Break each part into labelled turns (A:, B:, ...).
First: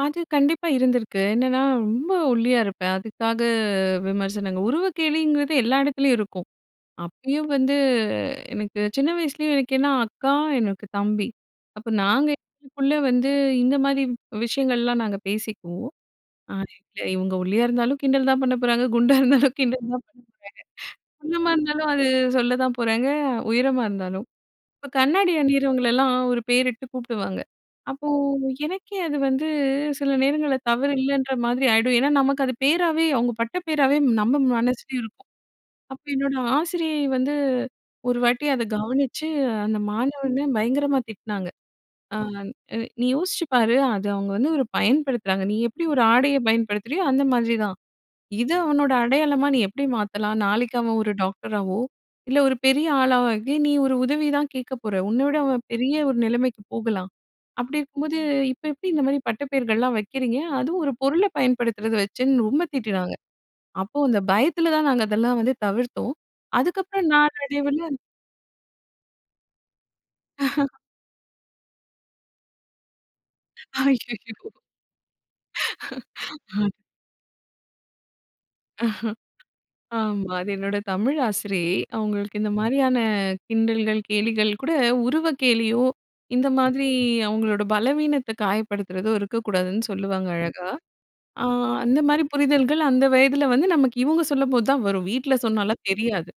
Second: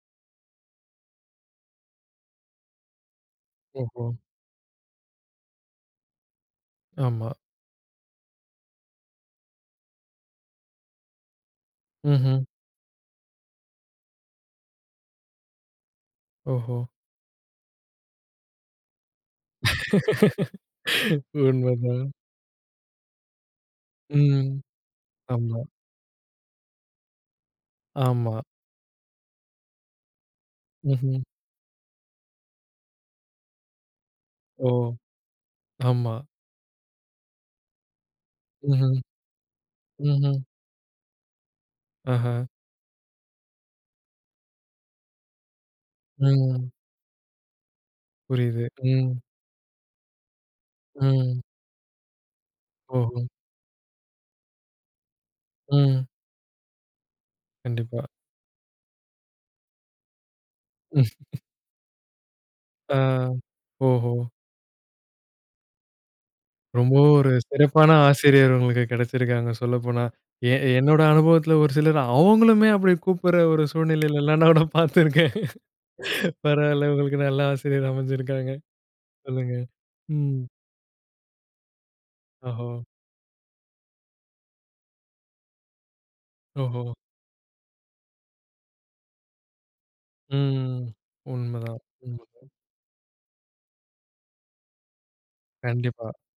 A: அது கண்டிப்பா இருந்திருக்கு. என்னன்னா, ரொம்ப ஒல்லியா இருப்பேன். அதுக்காக
B: ஓஹோ!
A: விமர்சனங்கள். உருவக் கேலிங்கிறது எல்லா எடத்திலேயும் இருக்கும்.
B: ஆமா.
A: அப்பயும் வந்து எனக்கு சின்ன வயசுலயே எனக்கு ஏன்னா அக்கா, எனக்கு தம்பி. அப்ப நாங்க
B: ம்ஹ்ம்.
A: எங்களுக்குள்ள வந்து, இந்த மாரி வ் விஷயங்கள்ல்லாம் நாங்க பேசிக்குவோம். அது
B: ஓஹோ!
A: எங்கள இவுங்க ஒல்லியா இருந்தாலும் கிண்டல் தான் பண்ணப்போறாங்க, குண்டா இருந்தாலும் கிண்டல் தான் பண்ணப்போறாங்க. குள்ளமா இருந்தாலும் அது
B: உண்மதான்.
A: சொல்லதான் போறாங்க, உயரமா இருந்தாலும்.
B: ம்,
A: இப்ப கண்ணாடி
B: ஆமா.
A: அணியிறவங்களல்லாம் ஒரு பேரிட்டு கூப்புடுவாங்க. அப்போ,
B: ஆமா.
A: எனக்கே அது வந்து சில நேரங்கள்ல
B: ம்ஹ்ம்.
A: தவறில்லைன்ற மாதிரி ஆயிடும். ஏன்னா, நமக்கு அது பேராவே அவுங்க பட்ட பேராவே நம்ம
B: ஓ!
A: மனசுலயும் இருக்கும். அப்ப
B: ஆமா.
A: என்னோட ஆசிரியை வந்து ஒருவாட்டி அத
B: ம்ஹ்ம்.
A: கவனிச்சு, அந்த
B: ம்ஹ்ம்.
A: மாணவன பயங்கரமா திட்டுனாங்க. அ
B: ஆஹா
A: நீ யோசிச்சு பாரு, அது அவுங்க வந்து ஒரு பயன்படுத்துறாங்க. நீ எப்படி ஒரு ஆடைய
B: ம்.
A: பயன்படுத்துறியோ, அந்த மாதிரி தான். இது
B: புரியுது,
A: அவனோட
B: ம்
A: அடையாளமா நீ எப்படி மாத்தலாம்? நாளைக்கு அவன் ஒரு
B: ம்.
A: டாக்டராவோ, இல்ல ஒரு பெரிய
B: ஓஹோ!
A: ஆளாவோ ஆகி, நீ ஒரு உதவி தான் கேட்கப்போற. உன்ன விட அவன் பெரிய
B: ம்.
A: ஒரு நிலைமைக்கு போகலாம். அப்படி
B: கண்டிப்பா.
A: இருக்கும்போது, இப்ப எப்படி இந்த மாரி பட்டப் பேர்கள்லாம் வைக்கிறீங்க? அதுவும் ஒரு பொருள பயன்படுத்துறத வச்சுன்னு ரொம்ப
B: ஆ,
A: திட்டுனாங்க. அப்போ
B: ஓஹோ!
A: அந்த பயத்துல தான் நாங்க அதெல்லாம் வந்து தவிர்த்தோம். அதுக்கப்புறம்
B: ரொம்பவும் ஒரு சிறப்பான
A: நாளடைவுல
B: ஆசிரியர் உங்களுக்கு கெடச்சிருக்காங்க சொல்லப்போனா. எ என்னோட அனுபவத்துல ஒரு சிலர் அவுங்களுமே அப்படி கூப்புடுற ஒரு சூழ்நிலையிலலாம்
A: அய்யயோ!
B: நான் நான் பார்த்திருக்கேன்.
A: [unintelligible]
B: பரவால்ல உங்களுக்கு நல்ல ஆசிரியர் அமைஞ்சிருக்காங்க. சொல்லுங்க,
A: ஆமா,
B: ம்.
A: அது என்னோட தமிழ் ஆசிரியை. அவங்களுக்கு இந்த
B: ஓஹோ!
A: மாரியான கிண்டல்கள், கேலிகள் கூட உருவக் கேலியோ, இந்த மாதிரி
B: ஓஹோ!
A: அவங்களோட பலவீனத்த காயப்படுத்துறதோ இருக்கக் கூடாதுன்னு சொல்லுவாங்க அழகா.
B: ம்.
A: ஆ
B: உண்மதான்,
A: அந்த மாரி
B: உண்மதான்.
A: புரிதல்கள் அந்த வயதுல வந்து, நமக்கு இவுங்க சொல்லும்போதான் வரும், வீட்ல சொன்னால்லாம்
B: கண்டிப்பா.
A: தெரியாது.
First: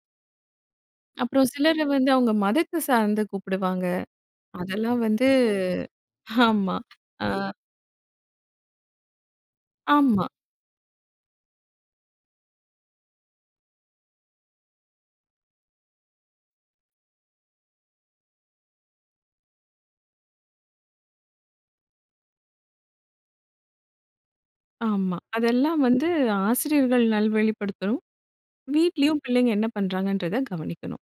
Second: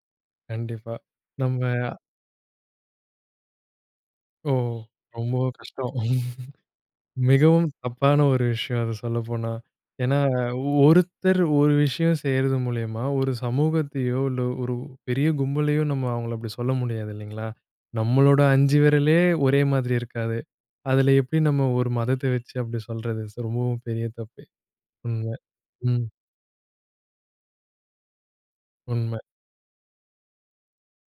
B: கண்டிப்பா.
A: அப்புறம்
B: நம்ம
A: சிலர வந்து அவுங்க மதத்த சார்ந்து கூப்புடுவாங்க.
B: ஓ!
A: அதெல்லாம் வந்து
B: ரொம்பவும் கஷ்டம்.
A: ஆமா அ.
B: மிகவும் தப்பான ஒரு விஷயம் அது சொல்லப்போனா. ஏன்னா,
A: ஆமா.
B: ஒருத்தர் ஒரு விஷயம் செய்யறது மூலியமா ஒரு சமூகத்தையோ, இல்ல ஒரு பெரிய கும்பலையோ நம்ம அவங்கள அப்படி சொல்ல முடியாது இல்லைங்களா? நம்மளோட 5 வெரலே ஒரே மாதிரி இருக்காது. அதுல எப்படி நம்ம ஒரு மதத்த வெச்சு அப்படி சொல்றது சோ, ரொம்பவும் பெரிய தப்பு.
A: ஆமா.
B: உண்ம.
A: அதெல்லாம்
B: ம்.
A: வந்து ஆசிரியர்கள் நல்வழிப்படுத்தணும்.
B: உண்ம.
A: வீட்லயும் பிள்ளைங்க என்ன பண்றாங்கன்றத கவனிக்கணும்.